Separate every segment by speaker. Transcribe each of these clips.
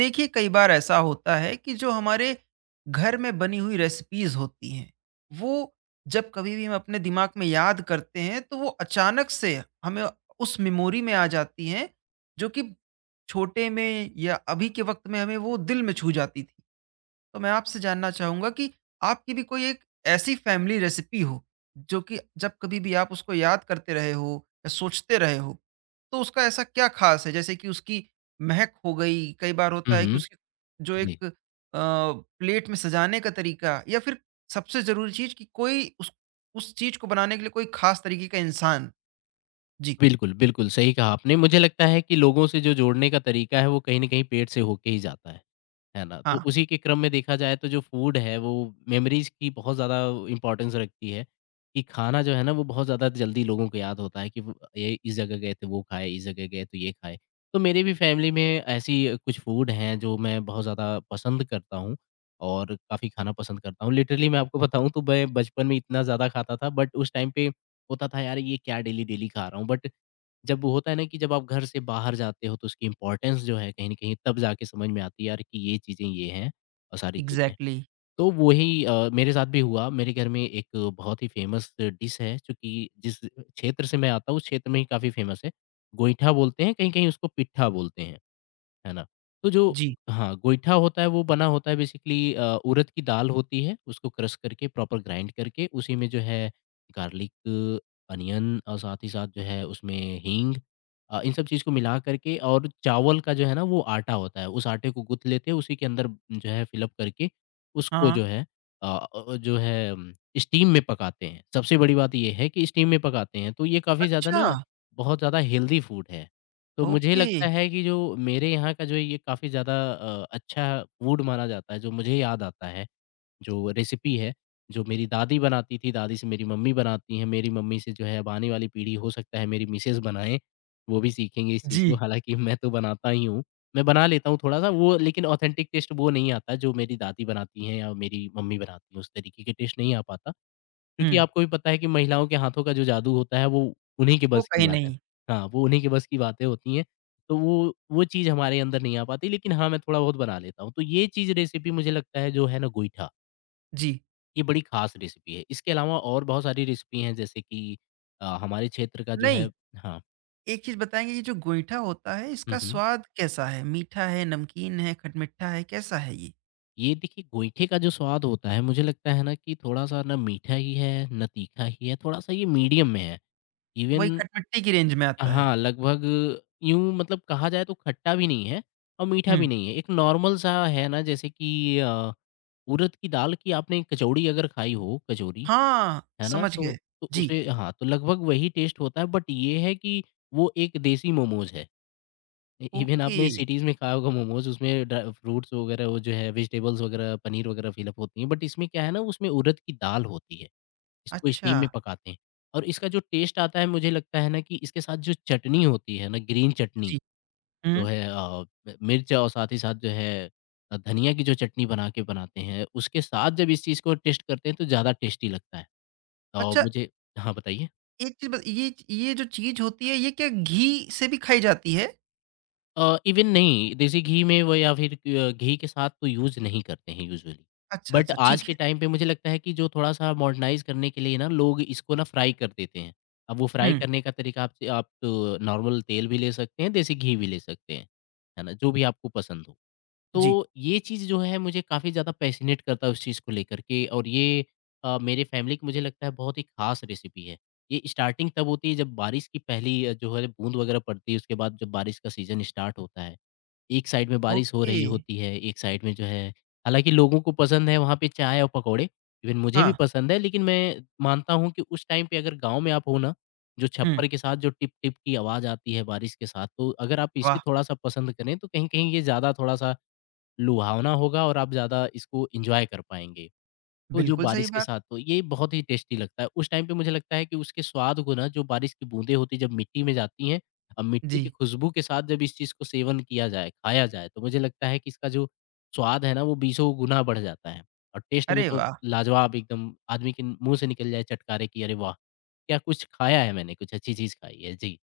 Speaker 1: देखिए कई बार ऐसा होता है कि जो हमारे घर में बनी हुई रेसिपीज होती हैं वो जब कभी भी हम अपने दिमाग में याद करते हैं तो वो अचानक से हमें उस मेमोरी में आ जाती हैं जो कि छोटे में या अभी के वक्त में हमें वो दिल में छू जाती थी। तो मैं आपसे जानना चाहूँगा कि आपकी भी कोई एक ऐसी फैमिली रेसिपी हो, जो कि जब कभी भी आप उसको याद करते रहे हो या सोचते रहे हो, तो उसका ऐसा क्या ख़ास है? जैसे कि उसकी महक हो गई, कई बार होता
Speaker 2: हुँ,
Speaker 1: है कि
Speaker 2: हुँ।
Speaker 1: उसकी जो
Speaker 2: जी।
Speaker 1: एक अ, प्लेट में सजाने का तरीका या फिर सबसे ज़रूरी चीज़ कि कोई उस चीज़ को बनाने के लिए कोई ख़ास तरीके का इंसान? जी।
Speaker 2: बिल्कुल, बिल्कुल, सही कहा आपने। मुझे लगता है कि लोगों से जो जोड़ने का तरीका है, वो कहीं न कहीं पेट से होके ही जाता है। है ना? तो
Speaker 1: हाँ।
Speaker 2: उसी के क्रम में देखा जाए तो जो फ़ूड है वो मेमोरीज़ की बहुत ज़्यादा इम्पोर्टेंस रखती है, कि खाना जो है ना वो बहुत ज़्यादा जल्दी लोगों को याद होता है कि वो ये इस जगह गए थे वो खाए, इस जगह गए तो ये खाए। तो मेरी भी फैमिली में ऐसी कुछ फ़ूड हैं जो मैं बहुत ज़्यादा पसंद करता हूँ और काफ़ी खाना पसंद करता हूँ। लिटरली मैं आपको बताऊँ तो मैं बचपन में इतना ज़्यादा खाता था बट उस टाइम पे होता था यार ये क्या डेली-डेली खा रहा हूँ बट जब वो होता है ना कि जब आप घर से बाहर जाते हो तो उसकी इम्पोर्टेंस जो है कहीं न कहीं तब जाके समझ में आती है यार कि ये चीज़ें ये हैं और सारी चीज़ें।
Speaker 1: एग्ज़ैक्टली।
Speaker 2: तो वही मेरे साथ भी हुआ मेरे घर में एक बहुत ही फ़ेमस डिश है चूँकि जिस क्षेत्र से मैं आता हूँ उस क्षेत्र में ही काफ़ी फ़ेमस है। गोईठा बोलते हैं, कहीं-कहीं उसको पिट्ठा बोलते हैं। है ना? तो जो
Speaker 1: जी।
Speaker 2: हाँ, गोईठा होता है वो बना होता है बेसिकली उड़द की दाल होती है, उसको क्रश करके प्रॉपर ग्राइंड करके उसी में जो है गार्लिक, अनियन और साथ ही साथ जो है उसमें हींग इन सब चीज़ को मिला करके और चावल का जो है ना वो आटा होता है, उस आटे को गूँथ लेते हैं उसी के अंदर जो है फ़िल अप करके उसको
Speaker 1: हाँ।
Speaker 2: जो है अ अ, जो है अम, स्टीम में पकाते हैं। सबसे बड़ी बात ये है कि स्टीम में पकाते हैं, तो ये काफ़ी ज़्यादा
Speaker 1: अच्छा!
Speaker 2: ना बहुत ज़्यादा हेल्दी फूड है। तो मुझे
Speaker 1: ओके।
Speaker 2: लगता है कि जो मेरे यहाँ का जो ये काफ़ी ज़्यादा अच्छा फ़ूड माना जाता है, जो मुझे याद आता है, जो रेसिपी है, जो मेरी दादी बनाती थी, दादी से मेरी मम्मी बनाती हैं, मेरी मम्मी से जो है अब आने वाली पीढ़ी हो सकता है मेरी मिसेज़ बनाएँ, वो भी सीखेंगे इस चीज़ को,
Speaker 1: जी।
Speaker 2: हालाँकि मैं तो बनाता ही हूँ। मैं बना लेता हूँ थोड़ा-सा वो लेकिन ऑथेंटिक टेस्ट वो नहीं आता जो मेरी दादी बनाती हैं या मेरी मम्मी बनाती हैं, उस तरीके के टेस्ट नहीं आ पाता। क्योंकि
Speaker 1: हुँ,
Speaker 2: आपको भी पता है कि महिलाओं के हाथों का जो जादू होता है वो उन्हीं के
Speaker 1: वो
Speaker 2: बस की
Speaker 1: कहीं
Speaker 2: बात है।
Speaker 1: नहीं।
Speaker 2: हाँ, वो उन्हीं के बस की बातें होती हैं, तो वो चीज़ हमारे अंदर नहीं आ पाती लेकिन हाँ, मैं थोड़ा-बहुत बना लेता हूँ। तो ये चीज़ रेसिपी मुझे लगता है जो है ना गोईठा,
Speaker 1: जी,
Speaker 2: ये बड़ी ख़ास रेसिपी है। इसके अलावा और बहुत सारी रेसिपी हैं जैसे कि हमारे क्षेत्र का जो है
Speaker 1: नहीं।
Speaker 2: हाँ।
Speaker 1: एक चीज़ बताएँगे ये जो गोईठा होता है
Speaker 2: हुँ,
Speaker 1: इसका
Speaker 2: हुँ।
Speaker 1: स्वाद कैसा है? मीठा है, नमकीन है, खटमिठा है, कैसा है ये?
Speaker 2: ये देखिए गोईठे का जो स्वाद होता है मुझे लगता है ना कि थोड़ा-सा ना मीठा ही है, ना तीखा ही है, थोड़ा-सा ये मीडियम में है।
Speaker 1: वही
Speaker 2: इवन
Speaker 1: खटमिट्ठे की रेंज में आता है।
Speaker 2: हाँ, लगभग यूँ मतलब कहा जाए तो खट्टा भी नहीं है और मीठा भी
Speaker 1: हुँ।
Speaker 2: नहीं है। एक नॉर्मल सा है ना जैसे कि उड़द की दाल की आपने कचौड़ी अगर खाई हो, कचौरी,
Speaker 1: हाँ,
Speaker 2: है ना?
Speaker 1: समझ गए।
Speaker 2: तो
Speaker 1: जी।
Speaker 2: उसे हाँ, तो लगभग वही टेस्ट होता है बट ये है कि वो एक देसी मोमोज़ है। इ इवन
Speaker 1: ओके।
Speaker 2: आपने सिटीज़ में खाया होगा मोमोज़ उसमें ड्रा फ्रूट्स वगैरह वो जो है वेजिटेबल्स वगैरह, पनीर वगैरह फ़िल अप होती हैं बट इसमें क्या है ना उसमें उड़द की दाल होती है। इसको स्टीम
Speaker 1: अच्छा।
Speaker 2: में पकाते हैं और इसका जो टेस्ट आता है मुझे लगता है ना कि इसके साथ जो चटनी होती है ना ग्रीन चटनी
Speaker 1: जी।
Speaker 2: जो
Speaker 1: हुँ।
Speaker 2: है मिर्च और साथ ही साथ जो है धनिया की जो चटनी बना के बनाते हैं उसके साथ जब इस चीज़ को टेस्ट करते हैं तो ज़्यादा टेस्टी लगता है और
Speaker 1: अच्छा,
Speaker 2: मुझे हाँ बताइए
Speaker 1: एक चीज़ ब ये च ये जो चीज़ होती है ये क्या घी से भी खाई जाती है?
Speaker 2: इवन नहीं, देसी घी में वो या फिर घी के साथ तो यूज़ नहीं करते हैं यूजुअली।
Speaker 1: अच्छा,
Speaker 2: बट
Speaker 1: अच्छा
Speaker 2: आज
Speaker 1: ठीक है।
Speaker 2: के टाइम पे मुझे लगता है कि जो थोड़ा-सा मॉडर्नाइज़ करने के लिए ना लोग इसको ना फ्राई कर देते हैं। अब वो फ्राई
Speaker 1: हुँ।
Speaker 2: करने का तरीका आप नॉर्मल तेल भी ले सकते हैं, देसी घी भी ले सकते हैं। है ना? जो भी आपको पसंद हो। तो
Speaker 1: जी।
Speaker 2: ये चीज़ जो है मुझे काफ़ी ज़्यादा पैसिनेट करता है उस चीज़ को लेकर के और ये मेरे फैमिली की मुझे लगता है बहुत ही ख़ास रेसिपी है। ये स्टार्टिंग तब होती है जब बारिश की पहली जो है बूँद वग़ैरह पड़ती है उसके बाद जब बारिश का सीज़न स्टार्ट होता है। एक साइड में बारिश हो
Speaker 1: ओके।
Speaker 2: रही होती है, एक साइड में जो है हालाँकि लोगों को पसंद है वहाँ पे चाय और पकौड़े, इवन मुझे भी
Speaker 1: हाँ।
Speaker 2: पसंद है लेकिन मैं मानता हूँ कि उस टाइम पे अगर गाँव में आप हो ना, जो
Speaker 1: हुँ।
Speaker 2: छप्पर के साथ जो टिप-टिप की आवाज़ आती है बारिश के साथ, तो अगर आप इसे
Speaker 1: वाह!
Speaker 2: थोड़ा-सा पसंद करें तो कहीं-कहीं ये ज़्यादा थोड़ा-सा लुभावना होगा और आप ज़्यादा इसको एन्जॉय कर पाएँगे। तो जो
Speaker 1: बिल्कुल सही
Speaker 2: बारिश के
Speaker 1: बात।
Speaker 2: साथ तो ये बहुत ही टेस्टी लगता है। उस टाइम पे मुझे लगता है कि उसके स्वाद को ना जो बारिश की बूँदें होती हैं जब मिट्टी में जाती हैं और मिट्टी की
Speaker 1: जी।
Speaker 2: खुशबू के साथ जब इस चीज़ को सेवन किया जाए, खाया जाए तो मुझे लगता है कि इसका जो स्वाद है ना वो बीसों गुना बढ़ जाता है। और टेस्ट में
Speaker 1: अरे
Speaker 2: तो
Speaker 1: वाह!
Speaker 2: लाजवाब एकदम आदमी के मुँह से निकल जाए चटकारे कि अरे वाह! क्या कुछ खाया है मैंने, कुछ अच्छी चीज़ खाई है। जी।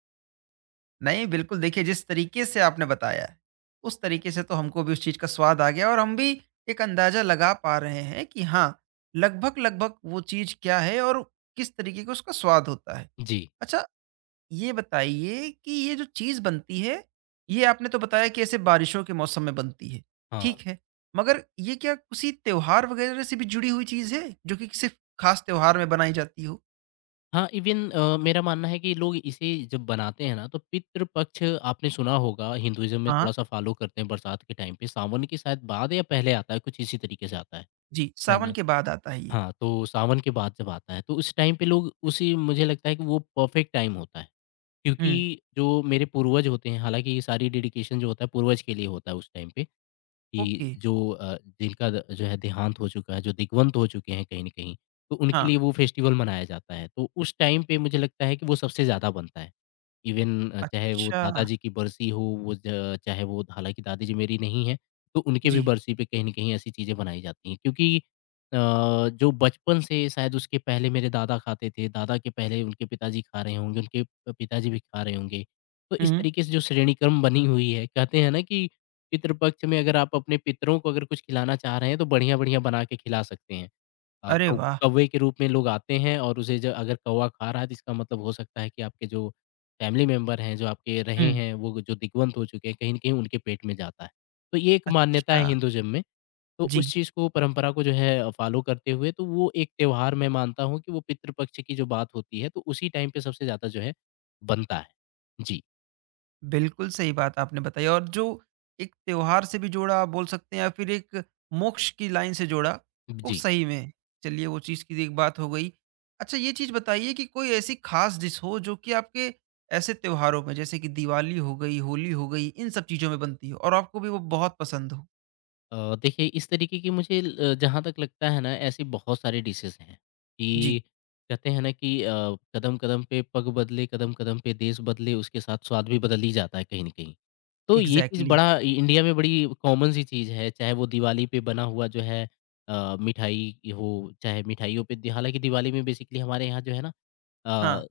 Speaker 1: नहीं, बिल्कुल देखिए जिस तरीके से आपने बताया है, उस तरीके से तो हमको भी उस चीज़ का स्वाद आ गया और हम भी एक अंदाज़ा लगा पा रहे हैं कि हाँ, लगभग-लगभग वो चीज़ क्या है और किस तरीके का उसका स्वाद होता है।
Speaker 2: जी।
Speaker 1: अच्छा, ये बताइए कि ये जो चीज़ बनती है, ये आपने तो बताया कि ऐसे बारिशों के मौसम में बनती है,
Speaker 2: हाँ।
Speaker 1: ठीक है। मगर ये क्या किसी त्योहार वगैरह से भी जुड़ी हुई चीज़ है, जो कि सिर्फ़ खास त्योहार में बनाई जाती हो?
Speaker 2: हाँ, इवन मेरा मानना है कि लोग इसे जब बनाते हैं ना, तो पितृपक्ष आपने सुना होगा हिंदुइज़्म में
Speaker 1: हाँ,
Speaker 2: थोड़ा-सा फ़ॉलो करते हैं बरसात के टाइम पे, सावन के शायद बाद या पहले आता है, कुछ इसी तरीके से आता
Speaker 1: जी,
Speaker 2: है
Speaker 1: सावन
Speaker 2: ना?
Speaker 1: के बाद आता है ये।
Speaker 2: हाँ, तो सावन के बाद जब आता है, तो उस टाइम पे लोग उसी मुझे लगता है कि वो परफ़ेक्ट टाइम होता है,
Speaker 1: हुँ,
Speaker 2: क्योंकि जो मेरे पूर्वज होते हैं, हालाँकि ये सारी डेडिकेशन जो होता है पूर्वज के लिए होता है उस टाइम पे।
Speaker 1: ओके,
Speaker 2: कि जो अ, जिनका द जो है देहांत हो चुका है, जो दिग्वंत हो चुके हैं कहीं न कहीं, तो उनके लिए
Speaker 1: हाँ।
Speaker 2: वो फेस्टिवल मनाया जाता है। तो उस टाइम पे मुझे लगता है कि वो सबसे ज़्यादा बनता है। इवन चाहे वो
Speaker 1: अच्छा,
Speaker 2: दादाजी की बरसी हो, वो ज चाहे वो हालाँकि दादाजी मेरी नहीं हैं, तो उनके भी
Speaker 1: जी।
Speaker 2: बरसी पे कहीं न कहीं ऐसी चीज़ें बनाई जाती हैं। क्योंकि जो बचपन से शायद उसके पहले मेरे दादा खाते थे, दादा के पहले उनके पिताजी खा रहे होंगे, उनके पिताजी भी खा रहे होंगे। तो इस
Speaker 1: हुँ।
Speaker 2: तरीके से जो श्रेणीक्रम बनी हुई है, कहते हैं ना कि पितृ पक्ष में अगर आप अपने पितरों को अगर कुछ खिलाना चाह रहे हैं, तो बढ़िया-बढ़िया बना के खिला सकते हैं। अ,
Speaker 1: अरे
Speaker 2: कौ
Speaker 1: वाह!
Speaker 2: कौवे के रूप में लोग आते हैं और उसे ज अगर कौवा खा रहा है, तो इसका मतलब हो सकता है कि आपके जो फैमिली मेंबर हैं, जो आपके रहे
Speaker 1: हुँ।
Speaker 2: हैं, वो जो दिग्वंत हो चुके हैं, कहीं न कहीं उनके पेट में जाता है। तो ये एक मान्यता
Speaker 1: अच्छा,
Speaker 2: है हिंदुइज़्म में, तो
Speaker 1: जी।
Speaker 2: उस चीज़ को परंपरा को जो है फ़ॉलो करते हुए, तो वो एक त्योहार मैं मानता हूँ कि वो पितृ पक्ष की जो बात होती है, तो उसी टाइम पे सबसे ज़्यादा जो है बनता है। जी।
Speaker 1: बिल्कुल सही बात आपने बताई। और जो एक त्योहार से भी जोड़ा आप बोल सकते हैं या फिर एक मोक्ष की लाइन से जोड़ा, वो
Speaker 2: जी।
Speaker 1: सही में चलिए वो चीज़ की एक बात हो गई। अच्छा, ये चीज़ बताइए कि कोई ऐसी खास डिश हो जो कि आपके ऐसे त्योहारों में जैसे कि दिवाली हो गई, होली हो गई, इन सब चीज़ों में बनती हो और आपको भी वो बहुत पसंद हो?
Speaker 2: देखिए इस तरीके की मुझे ल जहाँ तक लगता है ना ऐसी बहुत सारी डिशेज़ हैं
Speaker 1: जी,
Speaker 2: कि कहते हैं ना कि कदम-कदम पे पग बदले, कदम-कदम पे देश बदले, उसके साथ स्वाद भी बदल ही जाता है कहीं न कहीं। तो ये चीज़
Speaker 1: इग्ज़ैक्टली।
Speaker 2: बड़ा इ इंडिया में बड़ी कॉमन सी चीज़ है, चाहे वो दिवाली पे बना हुआ जो है मिठाई हो, चाहे मिठाइयों पे दि हालाँकि दिवाली में बेसिकली हमारे यहाँ जो है ना
Speaker 1: हाँ,
Speaker 2: अ,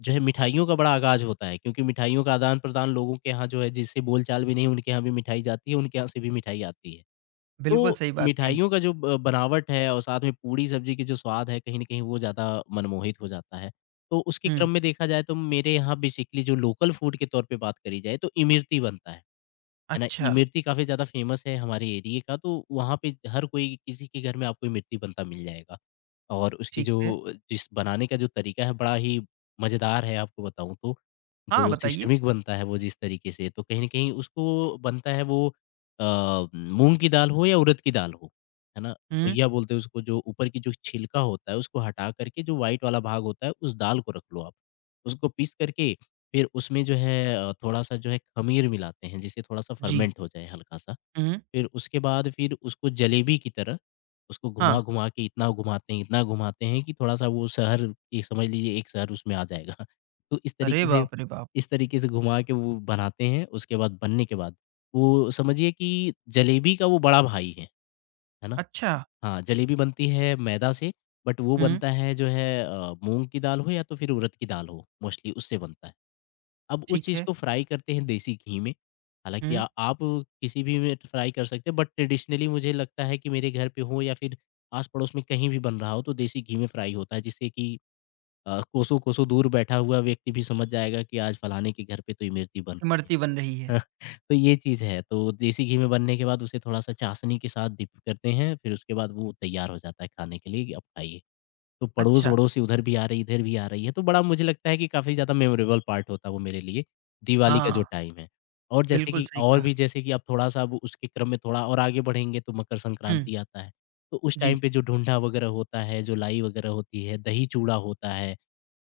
Speaker 2: जो है मिठाइयों का बड़ा आगाज़ होता है क्योंकि मिठाइयों का आदान-प्रदान लोगों के यहाँ जो है जिससे बोलचाल भी नहीं, उनके यहाँ भी मिठाई जाती है, उनके यहाँ से भी मिठाई आती है।
Speaker 1: बिल्कुल
Speaker 2: तो
Speaker 1: सही बात कही।
Speaker 2: मिठाइयों का जो ब बनावट है और साथ में पूड़ी-सब्ज़ी की जो स्वाद है, कहीं न कहीं वो ज़्यादा मनमोहित हो जाता है। तो उसके
Speaker 1: हुँ।
Speaker 2: क्रम में देखा जाए तो मेरे यहाँ बेसिकली जो लोकल फूड के तौर पे बात करी जाए तो इमरती बनता है ना?
Speaker 1: अच्छा,
Speaker 2: इमरती काफ़ी ज़्यादा फ़ेमस है हमारे एरिये का, तो वहाँ पे हर कोई किसी के घर में आपको इमरती बनता मिल जाएगा। और उसकी
Speaker 1: ठीक
Speaker 2: जो
Speaker 1: है।
Speaker 2: जिस बनाने का जो तरीका है बड़ा ही मज़ेदार है आपको बताऊँ तो।
Speaker 1: हाँ,
Speaker 2: जो
Speaker 1: बताइए।
Speaker 2: सिस्टमिक बनता है वो जिस तरीके से तो कहीं न कहीं उसको बनता है वो मूँग की दाल हो या उड़द की दाल हो, है ना?
Speaker 1: हुँ।
Speaker 2: भुइया बोलते हैं उसको, जो ऊपर की जो छिलका होता है, उसको हटा करके जो व्हाइट वाला भाग होता है, उस दाल को रख लो आप। उसको पीस करके फिर उसमें जो है थोड़ा-सा जो है ख़मीर मिलाते हैं, जिससे थोड़ा-सा
Speaker 1: जी।
Speaker 2: फर्मेंट हो जाए हल्का-सा।
Speaker 1: हुँ।
Speaker 2: फिर उसके बाद फिर उसको जलेबी की तरह उसको
Speaker 1: हाँ।
Speaker 2: घुमा-घुमा के इतना घुमाते हैं कि थोड़ा-सा वो शहर ये समझ लीजिए एक शहर उसमें आ जाएगा। तो इस
Speaker 1: अरे
Speaker 2: तरीके से,
Speaker 1: बाप रे बाप!
Speaker 2: घुमा के वो बनाते हैं। उसके बाद बनने के बाद वो समझिए कि जलेबी का वो बड़ा भाई है ना?
Speaker 1: अच्छा।
Speaker 2: हाँ, जलेबी बनती है मैदा से, बट वो
Speaker 1: हुँ,
Speaker 2: बनता है जो है मूँग की दाल हो या तो फिर उड़द की दाल हो, मोस्टली उससे बनता है। अब उस
Speaker 1: ठीक
Speaker 2: चीज़
Speaker 1: है।
Speaker 2: को फ्राई करते हैं देसी घी में। हालाँकि
Speaker 1: हुँ,
Speaker 2: आ आप किसी भी में फ्राई कर सकते हैं, बट ट्रेडिशनली मुझे लगता है कि मेरे घर पे हो या फिर आस-पड़ोस में कहीं भी बन रहा हो, तो देसी घी में फ्राई होता है, जिससे कि कोसों-कोसों दूर बैठा हुआ व्यक्ति भी समझ जाएगा कि आज फलाने के घर पे तो इमरती बन रही
Speaker 1: इमरती बन रही है।
Speaker 2: है। तो ये चीज़ है। तो देसी घी में बनने के बाद उसे थोड़ा-सा चाशनी के साथ डिप करते हैं, फिर उसके बाद वो तैयार हो जाता है खाने के लिए, आप खाइए। तो
Speaker 1: अच्छा।
Speaker 2: पड़ोस-वड़ोस से उधर भी आ रही, इधर भी आ रही है। तो बड़ा मुझे लगता है कि काफ़ी ज़्यादा मेमोरेबल पार्ट होता है वो मेरे लिए, दिवाली का जो
Speaker 1: हाँ,
Speaker 2: टाइम है। और जैसे
Speaker 1: बिल्कुल
Speaker 2: कि
Speaker 1: सही
Speaker 2: और
Speaker 1: कहा।
Speaker 2: भी जैसे कि अब उसके क्रम में थोड़ा और आगे बढ़ेंगे तो मकर
Speaker 1: हुँ,
Speaker 2: संक्रांति आता है। तो उस
Speaker 1: जी।
Speaker 2: टाइम पे जो ढूंढा वगैरह होता है, जो लाई वगैरह होती है, दही-चूड़ा होता है,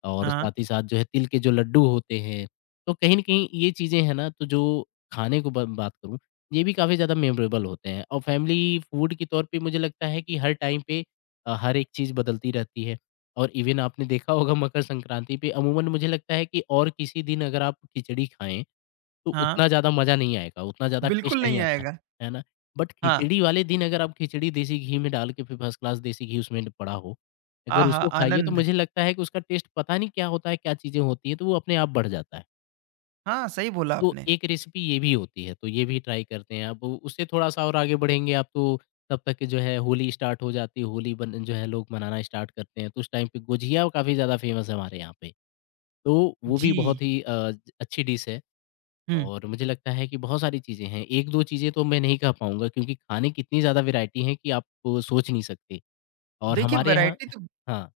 Speaker 2: और
Speaker 1: हाँ,
Speaker 2: साथ ही साथ जो है तिल के जो लड्डू होते हैं, तो कहीं न कहीं ये चीज़ें हैं ना, तो जो खाने को ब बात करूँ, ये भी काफ़ी ज़्यादा मेमोरेबल होते हैं। और फैमिली फूड के तौर पे मुझे लगता है कि हर टाइम पे हर एक चीज़ बदलती रहती है। और इवन आपने देखा होगा मकर संक्रांति पे अमूमन मुझे लगता है कि और किसी दिन अगर आप खिचड़ी खाएँ, तो
Speaker 1: हाँ।
Speaker 2: उतना ज़्यादा मज़ा नहीं आएगा, उतना ज़्यादा टेस्ट
Speaker 1: बिल्कुल
Speaker 2: नहीं
Speaker 1: नहीं
Speaker 2: आता,
Speaker 1: आएगा।
Speaker 2: है ना? बट
Speaker 1: हाँ।
Speaker 2: खिचड़ी वाले दिन अगर आप खिचड़ी देसी घी में डाल के, फिर फर्स्ट क्लास देसी घी उसमें पड़ा हो, अगर
Speaker 1: आहा!
Speaker 2: उसको खाइए, तो
Speaker 1: आनंद।
Speaker 2: मुझे लगता है कि उसका टेस्ट पता नहीं क्या होता है, क्या चीज़ें होती हैं, तो वो अपने आप बढ़ जाता है।
Speaker 1: हाँ, सही बोला
Speaker 2: तो
Speaker 1: आपने।
Speaker 2: एक रेसिपी ये भी होती है, तो ये भी ट्राई करते हैं। अब उससे थोड़ा-सा और आगे बढ़ेंगे आप तो, तब तक के जो है होली स्टार्ट हो जाती है, होली बन जो है लोग मनाना स्टार्ट करते हैं। तो उस टाइम पे गुझिया काफ़ी ज़्यादा फेमस है हमारे यहाँ पे। तो वो भी
Speaker 1: जी।
Speaker 2: बहुत ही अच्छी डिश है।
Speaker 1: हुँ।
Speaker 2: और मुझे लगता है कि बहुत सारी चीज़ें हैं। 1-2 चीज़ें तो मैं नहीं कह पाऊँगा, क्योंकि खाने की इतनी ज़्यादा वैरायटी है कि आप सोच नहीं सकते। और
Speaker 1: देखिए
Speaker 2: हमारे यहाँ।
Speaker 1: वैरायटी तो
Speaker 2: हाँ।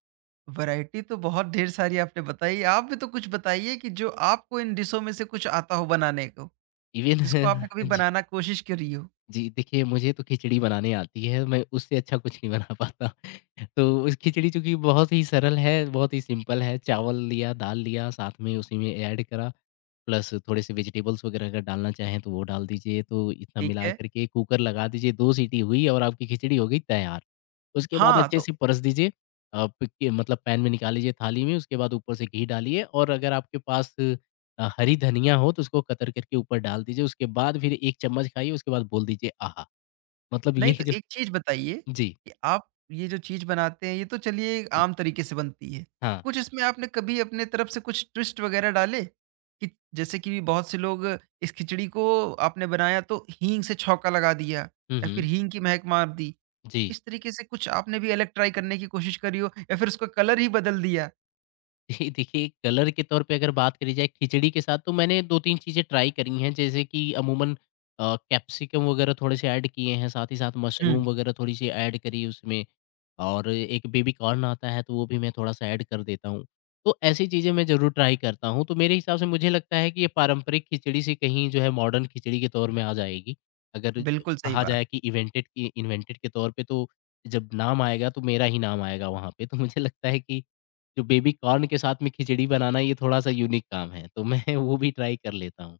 Speaker 1: वैरायटी तो बहुत ढेर सारी आपने बताई। आप भी तो कुछ बताइए कि जो आपको इन डिशों में से कुछ आता हो बनाने को,
Speaker 2: इवन।
Speaker 1: जिसको आपने कभी बनाना कोशिश करी हो?
Speaker 2: जी, देखिए, मुझे तो खिचड़ी बनाने आती है, मैं उससे अच्छा कुछ नहीं बना पाता। तो उस खिचड़ी, चूँकि बहुत ही सरल है, बहुत ही सिंपल है, चावल लिया, दाल लिया, साथ में उसी में ऐड करा, प्लस थोड़े-से वेजिटेबल्स वगैरह अगर डालना चाहें, तो वो डाल दीजिए। तो इतना
Speaker 1: ठीक
Speaker 2: मिला
Speaker 1: है।
Speaker 2: कर के कुकर लगा दीजिए, 2 सीटी हुई और आपकी खिचड़ी हो गई तैयार। उसके बाद
Speaker 1: हाँ,
Speaker 2: अच्छे
Speaker 1: तो
Speaker 2: से परस दीजिए, आप के मतलब पैन में निकाल लीजिए थाली में। उसके बाद ऊपर से घी डालिए और अगर आपके पास हरी धनिया हो, तो उसको कतर करके ऊपर डाल दीजिए। उसके बाद फिर 1 चम्मच खाइए, उसके बाद बोल दीजिए, आहा! मतलब ये
Speaker 1: नहीं, तो
Speaker 2: जो।
Speaker 1: एक चीज़ बताइए
Speaker 2: जी।
Speaker 1: कि आप ये जो चीज़ बनाते हैं ये तो चलिए एक आम तरीके से बनती है।
Speaker 2: हाँ।
Speaker 1: कुछ इसमें आपने कभी अपने तरफ से कुछ ट्विस्ट वग़ैरह डाले? कि जैसे कि बहुत से लोग इस खिचड़ी को आपने बनाया तो हींग से छौंका लगा दिया
Speaker 2: हुँ,
Speaker 1: या फिर
Speaker 2: हुँ।
Speaker 1: हींग की महक मार दी।
Speaker 2: जी।
Speaker 1: इस तरीके से कुछ आपने भी अलग ट्राई करने की कोशिश करी हो या फिर उसका कलर ही बदल दिया?
Speaker 2: जी, देखिए, कलर के तौर पे अगर बात करी जाए खिचड़ी के साथ, तो मैंने 2-3 चीज़ें ट्राई करी हैं, जैसे कि अमूमन कैप्सिकम वगैरह थोड़े से ऐड किए हैं, साथ ही साथ
Speaker 1: हुँ,
Speaker 2: मशरूम वगैरह थोड़ी-सी ऐड करी उसमें। और एक बेबी कॉर्न आता है तो वो भी मैं थोड़ा-सा ऐड कर देता हूँ। तो ऐसी चीज़ें मैं ज़रूर ट्राई करता हूँ, तो मेरे हिसाब से मुझे लगता है कि ये पारंपरिक खिचड़ी से कहीं जो है मॉडर्न खिचड़ी के तौर में आ जाएगी। अगर
Speaker 1: बिल्कुल सही
Speaker 2: कहा
Speaker 1: बात।
Speaker 2: जाए कि इवेंटेड की इन्वेंटेड के तौर पे, तो जब नाम आएगा तो मेरा ही नाम आएगा वहाँ पे। तो मुझे लगता है कि जो बेबी कॉर्न के साथ में खिचड़ी बनाना, ये थोड़ा-सा यूनिक काम है, तो मैं वो भी ट्राई कर लेता हूँ।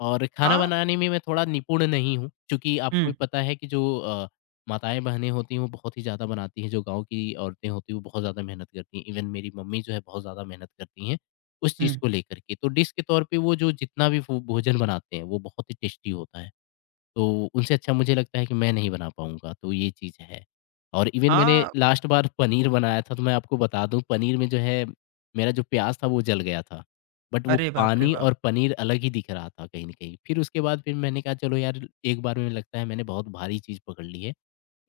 Speaker 2: और खाना
Speaker 1: हाँ,
Speaker 2: बनाने में मैं थोड़ा निपुण नहीं हूँ, चूँकि आपको भी
Speaker 1: हुँ,
Speaker 2: पता है कि जो माताएँ-बहनें होती हैं, वो बहुत ही ज़्यादा बनाती हैं, जो गाँव की औरतें होती हैं, वो बहुत ज़्यादा मेहनत करती हैं। इवन मेरी मम्मी जो है, बहुत ज़्यादा मेहनत करती हैं, उस
Speaker 1: हुँ।
Speaker 2: चीज़ को लेकर के। तो डिश के तौर पे वो जो जितना भी फू भोजन बनाते हैं, वो बहुत ही टेस्टी होता है। तो उनसे अच्छा मुझे लगता है कि मैं नहीं बना पाऊँगा, तो ये चीज़ है। और इवन मैंने
Speaker 1: हाँ,
Speaker 2: लास्ट बार पनीर बनाया था, तो मैं आपको बता दूँ, पनीर में जो है, मेरा जो प्याज़ था वो जल गया था। बट वो
Speaker 1: अरे बाप रे
Speaker 2: पानी
Speaker 1: बाप!
Speaker 2: और पनीर अलग ही दिख रहा था कहीं न कहीं। फिर उसके बाद फिर मैंने कहा, चलो यार, एक बार में लगता है मैंने बहुत भारी चीज़ पकड़ ली है।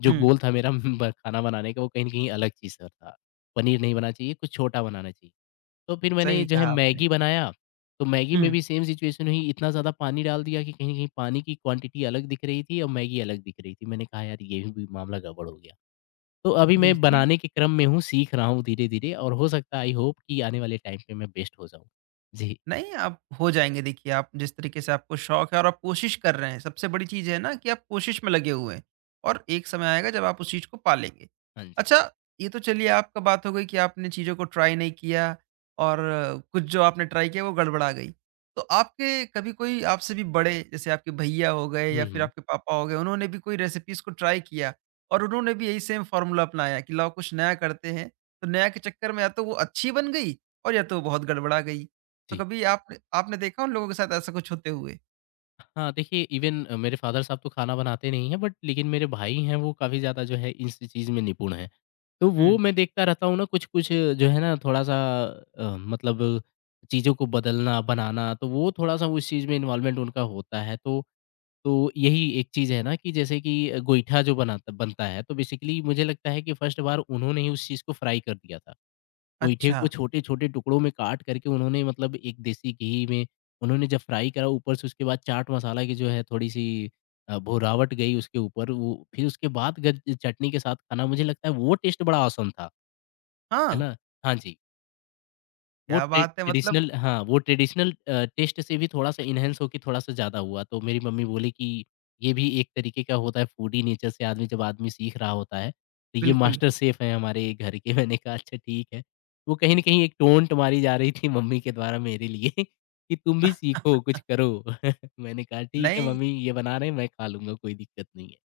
Speaker 2: जो
Speaker 1: हुँ,
Speaker 2: गोल था मेरा ब खाना बनाने का, वो कहीं न कहीं अलग चीज़ था। पनीर नहीं बनाना चाहिए, कुछ छोटा बनाना चाहिए। तो फिर मैंने
Speaker 1: सही
Speaker 2: जो है
Speaker 1: कहा आपने।
Speaker 2: मैगी बनाया। तो मैगी में
Speaker 1: हुँ,
Speaker 2: भी सेम सिचुएशन हुई, इतना ज़्यादा पानी डाल दिया कि कहीं न कहीं पानी की क्वांटिटी अलग दिख रही थी और मैगी अलग दिख रही थी। मैंने कहा, यार ये भी मामला गड़बड़ हो गया। तो अभी मैं
Speaker 1: बिल्कुल।
Speaker 2: बनाने के क्रम में हूँ, सीख रहा हूँ धीरे-धीरे, और हो सकता है आई होप कि आने वाले टाइम पे मैं बेस्ट हो जाऊँ। जी,
Speaker 1: नहीं, आप हो जाएँगे देखिए, आप जिस तरीके से आपको शौक है और आप कोशिश कर रहे हैं, सबसे बड़ी चीज़ है ना कि आप कोशिश में लगे हुए हैं और एक समय आएगा जब आप उस चीज़ को पालेंगे।
Speaker 2: हाँ जी।
Speaker 1: अच्छा, ये तो चलिए आपका बात हो गई कि आपने चीज़ों को ट्राई नहीं किया और कुछ जो आपने ट्राई किया वो गड़बड़ा गई। तो आपके कभी कोई आपसे भी बड़े जैसे आपके भैया हो गए
Speaker 2: हुँ,
Speaker 1: या फिर
Speaker 2: हुँ।
Speaker 1: आपके पापा हो गए, उन्होंने भी कोई रेसिपीज़ को ट्राई किया और उन्होंने भी यही सेम फ़ॉर्मूला अपनाया कि लाओ कुछ नया करते हैं, तो नया के चक्कर में या तो वो अच्छी बन गई और या तो वो बहुत गड़बड़ा गई। तो
Speaker 2: जी।
Speaker 1: कभी आपने आपने देखा उन लोगों के साथ ऐसा कुछ होते हुए?
Speaker 2: हाँ, देखिए इवन मेरे फ़ादर साहब तो खाना बनाते नहीं हैं, बट लेकिन मेरे भाई हैं वो काफ़ी ज़्यादा जो है इस चीज़ में निपुण हैं। तो वो
Speaker 1: हुँ।
Speaker 2: मैं देखता रहता हूँ ना, कुछ-कुछ जो है ना, थोड़ा-सा मतलब, चीज़ों को बदलना, बनाना, तो वो थोड़ा-सा उस चीज़ में इन्वॉल्वमेंट उनका होता है। तो यही एक चीज़ है ना, कि जैसे कि गोईठा जो बनाता बनता है, तो बेसिकली मुझे लगता है कि फर्स्ट बार उन्होंने ही उस चीज़ को फ्राई कर दिया था। गोईठे
Speaker 1: अच्छा,
Speaker 2: को छोटे-छोटे टुकड़ों में काट करके उन्होंने, मतलब एक देसी घी में उन्होंने जब फ्राई करा, ऊपर से उसके बाद चाट मसाला की जो है थोड़ी-सी भुरावट गई उसके ऊपर, वो फिर उसके बाद गज चटनी के साथ खाना, मुझे लगता है वो टेस्ट बड़ा ऑसम था। है
Speaker 1: हाँ,
Speaker 2: ना? हाँ जी। वो
Speaker 1: क्या बात है मतलब
Speaker 2: ट्रेडिशनल, हाँ, वो ट्रेडिशनल टेस्ट से भी थोड़ा-सा एनहांस होके थोड़ा-सा ज़्यादा हुआ, तो मेरी मम्मी बोली कि ये भी एक तरीके का होता है फूडी नेचर से, आदमी जब आदमी सीख रहा होता है, तो ये
Speaker 1: बिल्कुल।
Speaker 2: मास्टर शेफ़ हैं हमारे घर के। मैंने कहा, अच्छा ठीक है। वो कहीं न कहीं एक टोंट मारी जा रही थी मम्मी के द्वारा मेरे लिए कि तुम भी सीखो, कुछ करो। मैंने कहा, ठीक है
Speaker 1: नहीं,
Speaker 2: मम्मी ये बना रहे हैं, मैं खा लूँगा कोई दिक्कत नहीं है।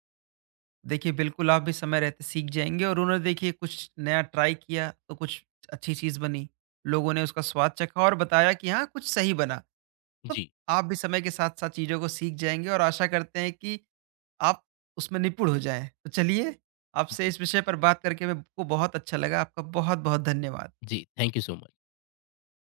Speaker 1: देखिए बिल्कुल आप भी समय रहते सीख जाएँगे और उन्होंने देखिए कुछ नया ट्राई किया तो कुछ अच्छी चीज़ बनी। लोगों ने उसका स्वाद चखा और बताया कि हाँ, कुछ सही बना। तो
Speaker 2: जी,
Speaker 1: आप भी समय के साथ-साथ चीज़ों को सीख जाएँगे और आशा करते हैं कि आप उसमें निपुण हो जाएँ। तो चलिए, आपसे
Speaker 2: जी,
Speaker 1: इस विषय पर बात करके मेरे को बहुत अच्छा लगा। आपका बहुत-बहुत धन्यवाद।
Speaker 2: जी। Thank you so much.